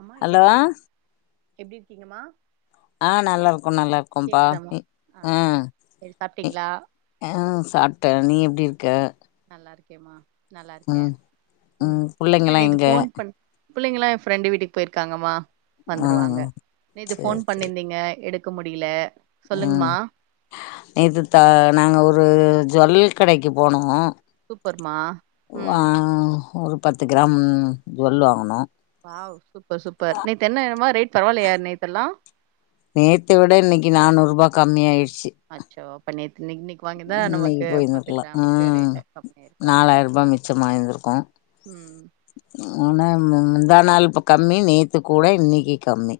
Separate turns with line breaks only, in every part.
அம்மா எப்டி
ஹலோ
இருக்கீங்க எப்டி இருக்கீங்கம்மா
ஆ நல்லாருக்கோ நல்லாருக்கோபா
கேக்குதாமா
இ
ஆ
அ
சரி
இ
சாப்ட்டீங்களா
ஆ சாப்ட்டே நீ எப்டி இருக்க
நல்லா இருக்கேமா நல்லா இருக்கே
ம்
ம் இல்ல
புள்ளைங்கல்லா
நேத்து
எங்க
போன் பண் புள்ளைங்களா என் ப்ரெண்டு வீட்டுக்கு போயிருக்காங்கம்மா
ஆ
வந்துருவாங்க நேத்து ஃபோன்
சேரி சேரி
பண்ணிந்தீங்க எடுக்க முடியல
ம்
சொல்லுங்மா
நேத்து த நாங்க ஒரு ஜூவுல்ளியல் கடைக்கு போனோ வாங்
சூப்பர்மா
ஆ
ம்
ஒரு பத்து கிராம் ஜுவுல் வாங்குனோ
வாவ் சூப்பர் சூப்பர் நேத்து என்னமா ரேட் பரவால்லயா நேத்தெல்லா
நேத்த விட இன்னிக்கி நானூரூபா கம்மிய ஆயிருச்சி
அச்சோ அப்ப நேத் நிக் நிக்கு வாங்கிதா
இன்னைக்கு
நமக்கு பத்து
போயிருந்துருக்கலா
கிராமுக்கு
ம்
ரேட்ட கம்மி ருக்கு
நாலாயிரூபா மிச்சமாயிருந்திருக்கு
ம்
ஆனா முந்தா நாள் இப்ப கம்மி நேத்து கூட இன்னிக்கி கம்மி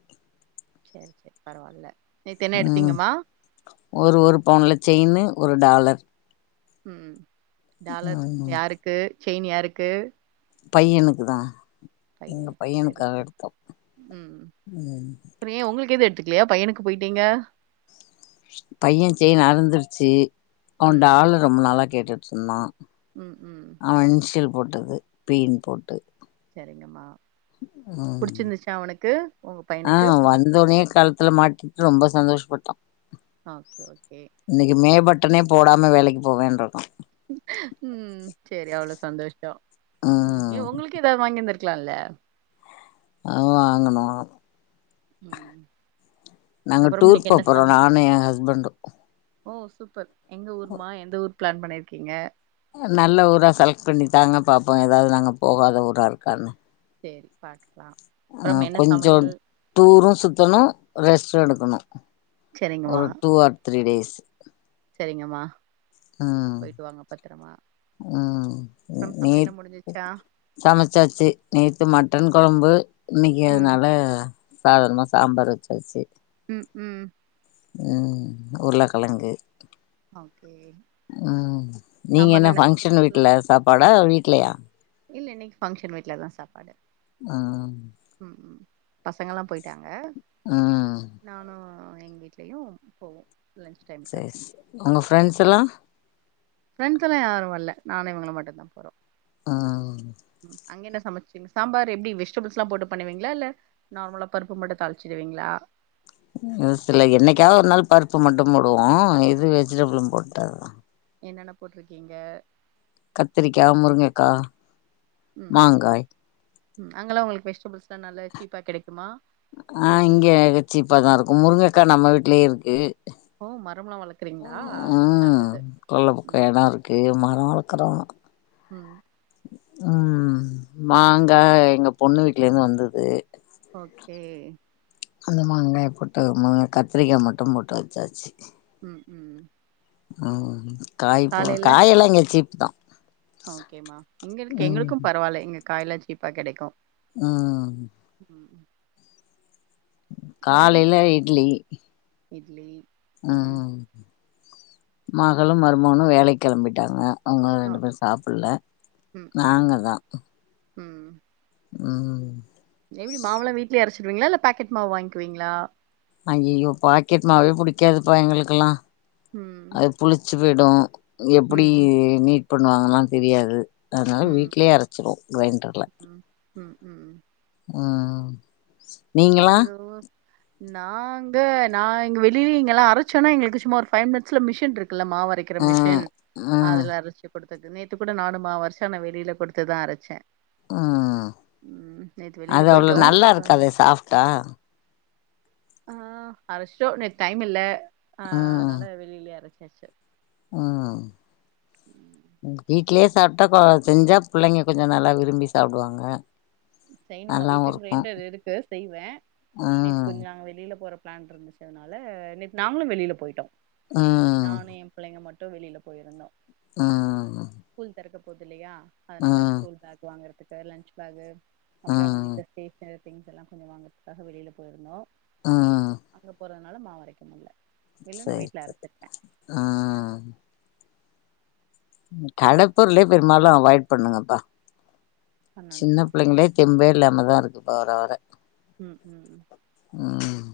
செரி செரி பரவால்ல நேத்தென்ன
ம்
எடுத்தீங்கம்மா
ஒரு ஒரு பவுன்ல செயின்னு ஒரு டாலர்
ம் டாலர்
ம்
யாருக்கு செயின் யாருக்கு
பையனுக்கு தா எங்க
பையனுக்கு சரி
பையனுக்காக
சரி
எடுத்தோ ம்
ஃப்ரி உங்ளுக்கு எது எடுத்துக்லையா பையனுக்கு போயிட்டீங்க
பையன் செய்ன் அறந்துருச்சு அவன்
ம்
டாலர் ரொம் நாளா கேட்டுட் இருந்தா
ம் ம்
அவன் இன்சியல் போட்டது பி னு போட்டு
சேரிங்கம்மா
ம்
உங்க
ஆ
பையனுக்கு புடிச்சிருந்துச்சா
வந்தோனே கழுத்துல மாட்டி ரொம்ப சந்தோஷப்பட்டா
ஓகே ஓகே
இன்னைக்கு மே பட்டனே போடாம வேலைக்கு போவேன்ருக்கா
ம் செரி அவ்ளோ சந்தோஷ ம் ஏ ஒங்களுக்கு ஏதாது வாங்கிருந்திரு க்கலால
அ வாங்குணோ
ம்
நாங்க
அப்புறம்
டூர்
இன்னைக்கு
போ
என்ன
போறோ
சம்
நானு எ ஹஸ்பண்டு
ஓ சூப்பர் எங்க ஊருமா எந்த ஊர் பிளான் பண்ணிருக்கீங்க
நல்ல ஊரா செலக்ட் பண்ணி தாங்க பாப்போ எதாவது நாங்க போவாத ஊரா இருக்கான்னு
செரி பாக்கலா
ஆ
அப்பறம் என்ன
கொஞ்சோ
சமையல்
டூரு சுத்தணு ரெஸ்ட்டு எடுக்கணு
சரிங்கம்மா
ஒரு டூ ஆர் த்ரீ டேஸ்
சேரிங்கம்மா
ம்
போயிட்டு வாங்க பத்தரமா
ம்
அப்பறம் சமையல்ல முடிஞ்சுருச்சா
சமைச்சாச்சி நேத்து மட்டன் கொழம்பு இன்னைக்கு
ம்
அதுனால சாதாரணம சாம்பார் வச்சாச்சு
ம் ம்
ம் உருளக்கெழங்கு
ஓகே
ம் நீங்க
சாம்பார்ல
என்ன பங்க்ஷன்
வெஜிடபிள்ஸ்லா
வீட்டுல சாப்பாடா வீட்லயா
இல்ல இன்னைக்கு ஃபங்க்ஷன் வீட்டு்லதா சாப்பாடு
ம்
ம் ம் பசங்கல்லா போயிட்டாங்க
ம்
நானு எங்க வீட்லயு போவோ லன்ச் டைமுக்கு
செரரி செ உங்க ஃரெண்ட்ஸ்ல்லா
ஃப்ரெண்ட்ஸ்ஸல்லா யாரு வரல நானு இவங்களு மட்டுதா போறோ
ம்
ம் அங்க என்ன சமைச்சிங்க சாம்பார் எப்டி வெஜிடபிள்ஸ்ல்லா போட்டு பண்ணுவீங்களா இல்ல நார்மலா பருப்பு மட்டு தாளிச்சிருவீங்களா
இ சில என்னைக்காவது ஒரு நாள் பருப்பு மட்டு போடுவோ இது வெஜிடபிளு போட்டது தா
என்னென்ன போட்ருக்கீங்க
கத்திரிக்கா முருங்கக்கா
ம்
மாங்காய்
ம் அங்கெல்லா உங்களுக்கு வெஜிடபிள்ஸ்ல்லா நல்லா சீப்பா கெடைக்குமா
ஆ
எப்டி
இங்க சீப்பாதா இருக்கு முருங்கக்கா நம்ம வீட்லே இருக்கு
ஓ மரம்லா வளக்குறீங்களா நல்லது ம்
கே மர வளக்குறோ
ம்
ம் மாங்க எங்க பொண்ணு வீட்டுலேந்து வந்துது
ஓகே
அந்த மாங்காய போட்டு கத்திரிக்காய் மட்டு போட்டு வச்சாச்சு
ம் ம்
ம் காய் காயெல்லா இங்க சீப்தா
ஓகேம்மா எங்களுக் எங்களுக்கும் பரவால்ல இங்க காய்ல்லா சீப்பா கெடைக்கு
ம் ம்
[unintelligible] மார்னிங்
காலைல இட்லி
இட்லி
ம் மகளு மருமவனு வேலைக் கெளம்பிட்டாங்க அவுங்க
அ
ரெண்டு பேர் சாப்புல்ல
ம் ம்
நாங்க தா
ம்
ம்
எப்டி மாவுல்லா வீட்லே அரச்சிருவிங்களா இல்ல பேக்கட் மாவு வாங்குவீங்களா
ஐய்யயோ பாக்கெட் மாவே புடிக்காதுப்பா எங்களுக்கெல்லா
ம்
அது புளிச்சு போய்டு எப்டி
ம்
மேக் பண்ணுவாங்கலா தெரியாது அதனால
ம்
வீட்லே அரச்சிருவோ கிரைண்டர்ல
ம் ம் ம்
ம் நீங்களா
எங்க ஊர் நாங்க நா இங்க வெளிய இங்கெல்லா அரைச்சோனா எங்களுக்கு சும்மா ஒரு ஃபைவ் மினிட்ஸ்ல மிஷின் இருக்குல்ல மாவு அரைக் அரைக்கிற
ஆ
மிஷின்
ஆ
அதுல அரைச்சு குடுத்தது நேத்து கூட நானு மாவரைச்ச அன வெளியில கொடுத்துதா அரைச்ச
ம்
ம் நேத்து வெளில
அது அவ்ளோ
போயிட்டோ
நல்லா
சோன
இருக்காதே சாஃப்ட்டா
ஆ அரஷ்ஷோ நேத்து டைம் இல்ல ஆஹ்
ம்
அதனால வெளிலே அரைச்சாச்சு
ம் உங் வீட் ட்லே சாப்ட்டா செஞ்சா புள்ளைங்க கொஞ்ச நல்லா விரும்பி சாப்டுவாங்க
செய்யணுமா
நல்லாவு
வீட்லியு
இருக்கு
கிரைண்டர் இருக்கு செய்வ நேத்து
ம்
கொஞ்ச நாங்க வெளில போற பிளான் இருந்துச் அதனால நேத்து நாங்களு வெளில போய்ட்டோ
ம்
நானு எ பிள்ளைங்க மட்டு வெளியில போயிருந்தோ
ஆ
ஸ்கூல் தெறக்க போது இல்லையா அதனால ஸ்கூல் பேக் வாங்குறதுக்கு லன்ச் பேக்கு அப்பறோ அவங்க
ம்
இந்த ஸ்டேஷனரி திங்ஸ் எல்லா கொஞ்சோ வாங்கறதுக்காக வெளில போயிருந்தோ
ம்
அங்க போறதுனால மாவு அரைக்க முல்ல
சேரி சேரி அ கடப் பொருளே பெரும்பாலு அவாய்ட் பண்ணுங்கப்பா சின்ன
பண்ணணுமா
பிள்ளைங்ளே தெம்பே இல்லாமதா இருக்கு வர வர
ம் ம் ம்
ம்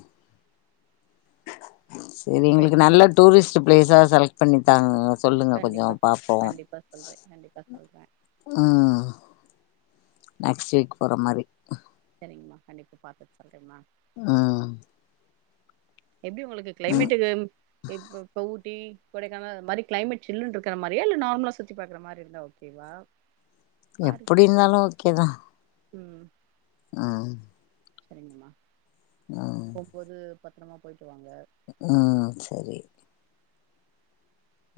சரி எங்களுக்கு நல்ல டூரிஸ்ட் பிளேஸா செலக்ட் பண்ணி தாங்க சொல்லுங்க கொஞ்சோ
கண்டிப்பா சொல்
பாப்போ
கண்டிப்பா சொல்றே கண்டிப்பா சொல்றே
ம் நெக்ஸ்ட் வீக் போற மாரி
சரிங்ம்மா கண்டிப்பா பாத்துட் சொல்றேங்ம்மா
ம்
எப்டி உங்களுக்கு
ம்
கிளைமேட்டு இப் இப் ஊட்டி கொடைக்கானல் அது மாரி கிளைமேட் சில்னு இருக்ற மாரியா இல்ல நார்மா சுத்தி பாக்ற மாரி இருந்தா ஓகேவா பாரு
எப்டி நாலு ஓகேதா
ம்
அ
சரிங்ம்மா
ம்
போகுபோது பத்தரமா பொய்ட்டு வாங்க
ஆ சேரி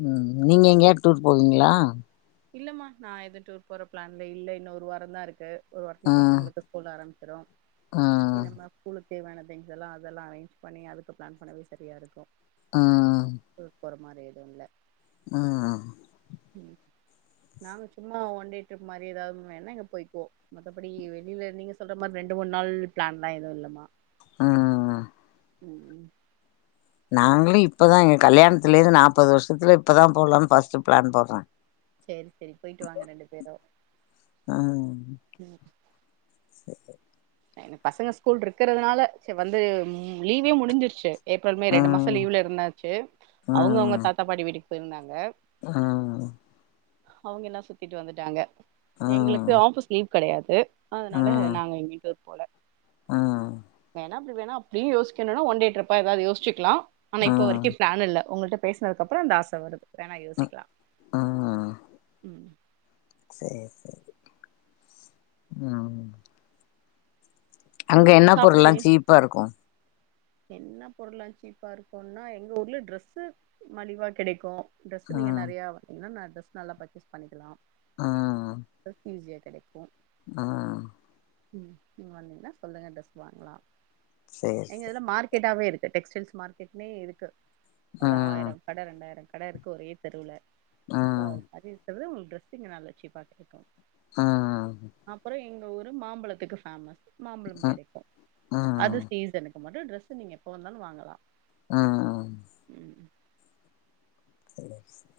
ம் நீங்க எங்கேயாது டூர் போவீங்ளா
இல்லம்மா நா எது டூர் போற பிளான்ல இல்ல இன்னொ ஒரு வாரோதா இருக்கு ஒரு வாரத்ல
ம்
பசங்களுக்கு ஸ்கூல் ஆரம்பிச்சிடு
ம்
இனிமே ஸ்கூலுக்கு தேவையான திங்ஸ் எல்லா அதெல்லா அரேஞ்ச் பண்ணி அதுக்கு பிளான் பண்ணவே சரியா
ம்
இருக்கு மாற எது இல்ல
ஆ
ம் நாங்க சும்மா ஒன்டே ட்ரிப் மாரி ஏதாவ்து வேணுா ஊங்க பொய்க்குவோ மத்தபடி வெளியில நீங்க சொல்ற மாரி ரெண்டு மூணு நாள் பிளான்லா எதுவு இல்லமா
அ அ அ
ம் ம்
நாங்ளு இப்போதா எங்க கல்யாணத்துலயிருந்து நாற்பது வருஷத்துல இப்போதா போலான்னு பஸ்ட்டு பிளான் போட்றே
சேரி சேரி போய்ட்டு வாங்க ரெண்டு பேரு
அ
ம் என்க்கு பசங்க ஸ்கூல் இருக்குறதுனால சே வந்து லீவே முடிஞ்சிருச்சு ஏப்ரல் மே
ஆ
ரெண்டு மாசோ லீவ்ல இருந்தாச்சு
ஆ
அவுங்க அவுங்க தாத்தா பாட்டி வீட்டுக்கு பொயிருந்தாங்க
அ
அவங்கெல்லா சுத்திட்டு வந்துட்டாங்க
ஆ
எங்ளுக்கு ஆபீஸ் லீவ் கெடையாது அதனால நாங்க எங்கயு டூர் போல
ம்
வேணா அப்டி வேணுணா அப்டியு யோசிக்கணுனா ஒன் டே ட்ரிப் ஆ ஏதாது யோசிச்சிக்லா ஆனா
ஆ
இப்ப வரைக்கு பிளான் இல்ல உங்கள்ட பேசுனதுக்கு அப்றோ அந்த ஆச வருது வேணா யோசிக்லா
ஆ
ம்
சேரி சேரி ம் அங்க
திரும்ப
என்ன
இன்னு
பொருள்ல்ல
சாப்பிடலையே
சீப்பா இருக்கு
என்ன பொருள்லா சீப்பா இருக்குனா எங்க ஊர்ல ட்ரெஸ்சு மலிவா கெடைக்கு ட்ரெஸ்சு
ஆ
நீங்க நெறையா [inaudible] னா நா ட்ரெஸ் நல்லா பர்ச்சேஸ் பண்ணிக்கலா
ஆ
ட்ரெஸ் ஈஸியா கெடைக்கு போ
ஆ
ம் நீங்க வந்தீங்னா சொல்லுங்க ட்ரெஸ் வாங்கலா
சேரி சேரி
மார்கெட்டாவே இருக்கு டெக்ஸ்டைல்ஸ் மார்க்கெட்னே இருக்கு
ஆ
ஒரு ஆயிரோ கட ரெண்டாயிரோ கட இருக்கு ஒரே தெருல
ஆ
சோ அது மாரி இருக்கறது உங்களுக்கு ட்ரெஸ் இங்க நல்ல சிப்பா கெடைக்கு
அ ஆ
அப்றோ எங்க ஊரு மாம்பழத்துக்கு பேமஸ் மாம்பழம்
ஆ
கெடைக்கு
ஆ
அது சீசனுக்கு அது மாரி டிரெஸ்சு நீங்க எப்ப வந்தாலு வாங்கலா
ம்
ம்
ச [unintelligible]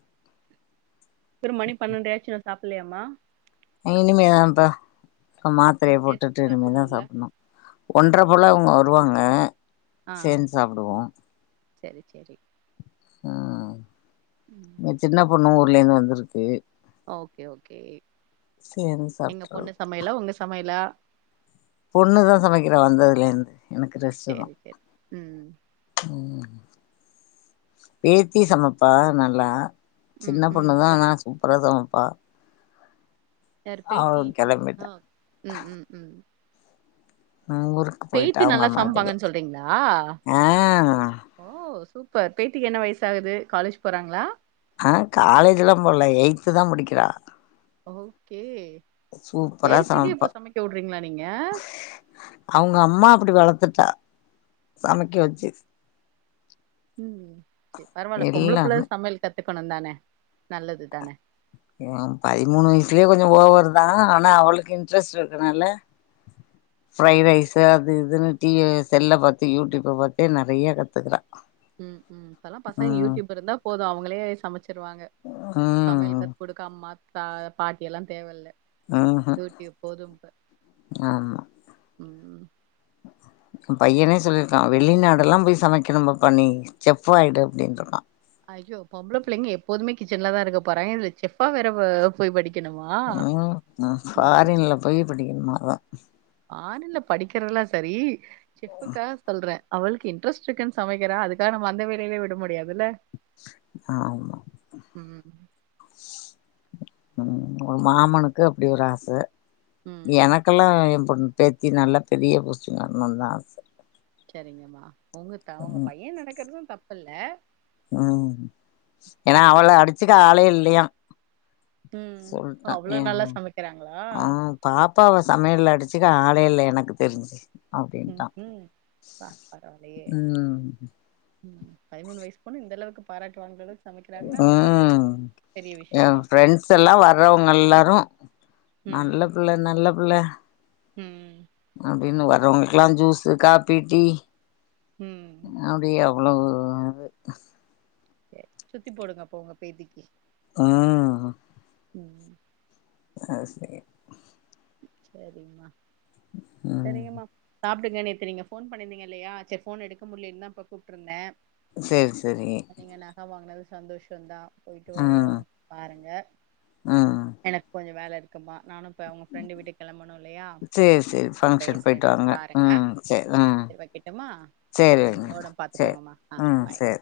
அப்றோ மணி பன்னெண்டை ஆயிருச்சு இன்னு சாப்பலையாமா
இனிமேதான்பா மாத்ரய போட்டுட்டு இனிமேதா
சாப்பிடணும்ல
சாப்பணு ஒன்றப் போல அவுங்க வருவாங்க
ஆ ஆ
சேந்து சாப்டுவோ
செரி செரி
ம்
ம்
என் சின்ன பொண்ணு ஊர்லேந்து வந்துருக்கு
ஓகே ஓகே
சேர்ந்து
எங்க
சாப்ட்றது
பொண்ணு சமையலா உங்க சமையலா
பொண்ணுதா சமைக்கறா வந்ததுலிந்து எனக்கு ரெஸ்ட்டுதா
செரி செரி ம்
ம் பேத்தி சமப்பா நல்லா
ம்
சின்ன
ம்
பொண்ணுதா
பா
ஆனா சூப்பரா சமப்பா
யாரு பேத்தி
கெளம்பிட்டா
ஆ ம் ம் ம்
நா ஊருக்கு போயிட்டா
பேத்தி
அவங்க
நல்லா
அம்மாட்டுக்கு
சமப்பாங்கன்னு சொல்றீங்ளா
ஆ
ஓ சூப்பர் பேத்திக்கு என்ன வயசாகுது காலேஜ் போறாங்ளா
ஆ காலேஜெல்லா போல எயித்துதான் படிக்கறா
ஓகே
சூப்பரா
எயிட்த்துக்கே இப்போ
சமைப்பா
சமைக்க வூடுறீங்ளா நீங்க
அவுங்க அம்மா அப்படி வளத்துட்டா சமைக்க வெச்சு
ம் சேரி பரவால்ல பொம்பள புள்ள
எல்லாமே
சமையல் கத்துக்கணுந்தான நல்லதுதான
ம்‌ பதிமூணு வயசுலயே கொஞ்சோ ஓவர்தான் ஆனா அவளுக்கு இன்ட்ரெஸ்ட் இருக்கனால ஃப்ரைட் ரைஸு அது இதுன்னு டி செல்ல பாத்து யூடியூப்ப பார்தே நெறையா கத்துக்கிறா
ம் ம் இப்பல்லா பசங்க யூடியூப் இருந்தா போது அவுங்களே சமைச்சிருவாங்க
ம்
சமையல் கத்து குடுக்க அம்மாத்தா பாட்டி எல்லா தேவயில்ல
ம்ஹூ
யூடியூப் போதும் இப்ப‌
ஆமா
ம்
என் பையனே சொல்லிருக்கான் வெளிநாடெல்லாம் போய் சமைக்கணும்பாப்பா நீ செஃப் ஆயிடு அப்டின்ட்டுருக்கான்
அய்யோ பொம்பள புள்ளைங்க எப்போதுமே கிச்சன்லதா இருக்க போறாங்க இதுல செஃபா வேற போய் படிக்கணுமா ம்
பொய் படிக்கணுமாவா
ஆன்லைன்ல படிக்கிறதுல்லா சரி சிப்புக்காக சொல்றே அவளுக்கு இன்ட்ரெஸ்ட்ருக்குன் சமைக்கிறா அதுக்காக நம்ம அந்த வேலைலே விட முடியாதுல்ல
ஆமா
ம்
ம் உ மாமனுக்கு அப்டி ஒரு ஆச
ம்
எனக்கெல்லா எம்பொண் பேத்தி நல்லா பெரிய போஸ்டிங் வர்ணுந்தா ஆச
செரிங்கம்மா உங்க த உங்க
ம்
பைய நெனைக்கற்து தப்பில்ல
ம் ஏனா அவள அடிச்சுக்க ஆளே இல்லியா
ம் ஓ!
சொல்ட்டா
அவ்ளோ
ஏ
நல்லா சமைக்கிறாங்களா
மவ பாப்பாவ சமையல்ல அடிச்சுக்க ஆளே இல்ல எனக்கு தெரிஞ்சி அப்டின்ட்டா
ம் ம் பா பரவாயில்லையே
ம்
ம் பதிமூண் வய்ஸ் பொண்ணு இந்தளவுக்கு பாராட்டு வாங்கறளவுக்
ம் எ
விஷயந்தா
ஃப்ரெண்ட்ஸ் எல்லா வர்றவுங்க எல்லாரு நல்ல
ம்
பிள்ள நல்ல பிள்ள
ம்
அப்டினு வர்றவுங்களுக்குலா ஜூஸு, காப்பீ, டீ
ம்
அப்டியே அவ்ளவு
சேர் சுத்தி போடுங்க அப்ப உங்க பேத்திக்கு
ம்
ம்
அது சேரி
செரிம்மா
ம்
செரிங்கம்மா சாப்டுங்க நேத்து நீங்க ஃபோன் பண்ணீர்ந்தீங்க இல்லயா சேர் ஃபோன் எடுக்க முடிலீன் தா இப்ப கூப்ட்ருந்தே
சேர் செரி
நீங்க நக வாங்னது சந்தோஷந்தா போய்ட்டு
ம்
பாருங்க
ம்
எனக் கொஞ்ச வேல இருக்குமா நானு இப்ப அவுங் ஃப்ரெண்டு வீட்டுக் கெளம்பணு இல்லயா
சேரி சரி
நா
ஃபங்க்ஷன் போயிட்டு
பேசறேமா
வாங்க
பாருங்க
ம் சரி ம்
சேர் வைக்கட்டுமா
சேரி
ம்
வைங்க
ஒடம்
சேரி
பாத்துக்கோங்கம்மா ஆ
ம்
பாய்
சேரி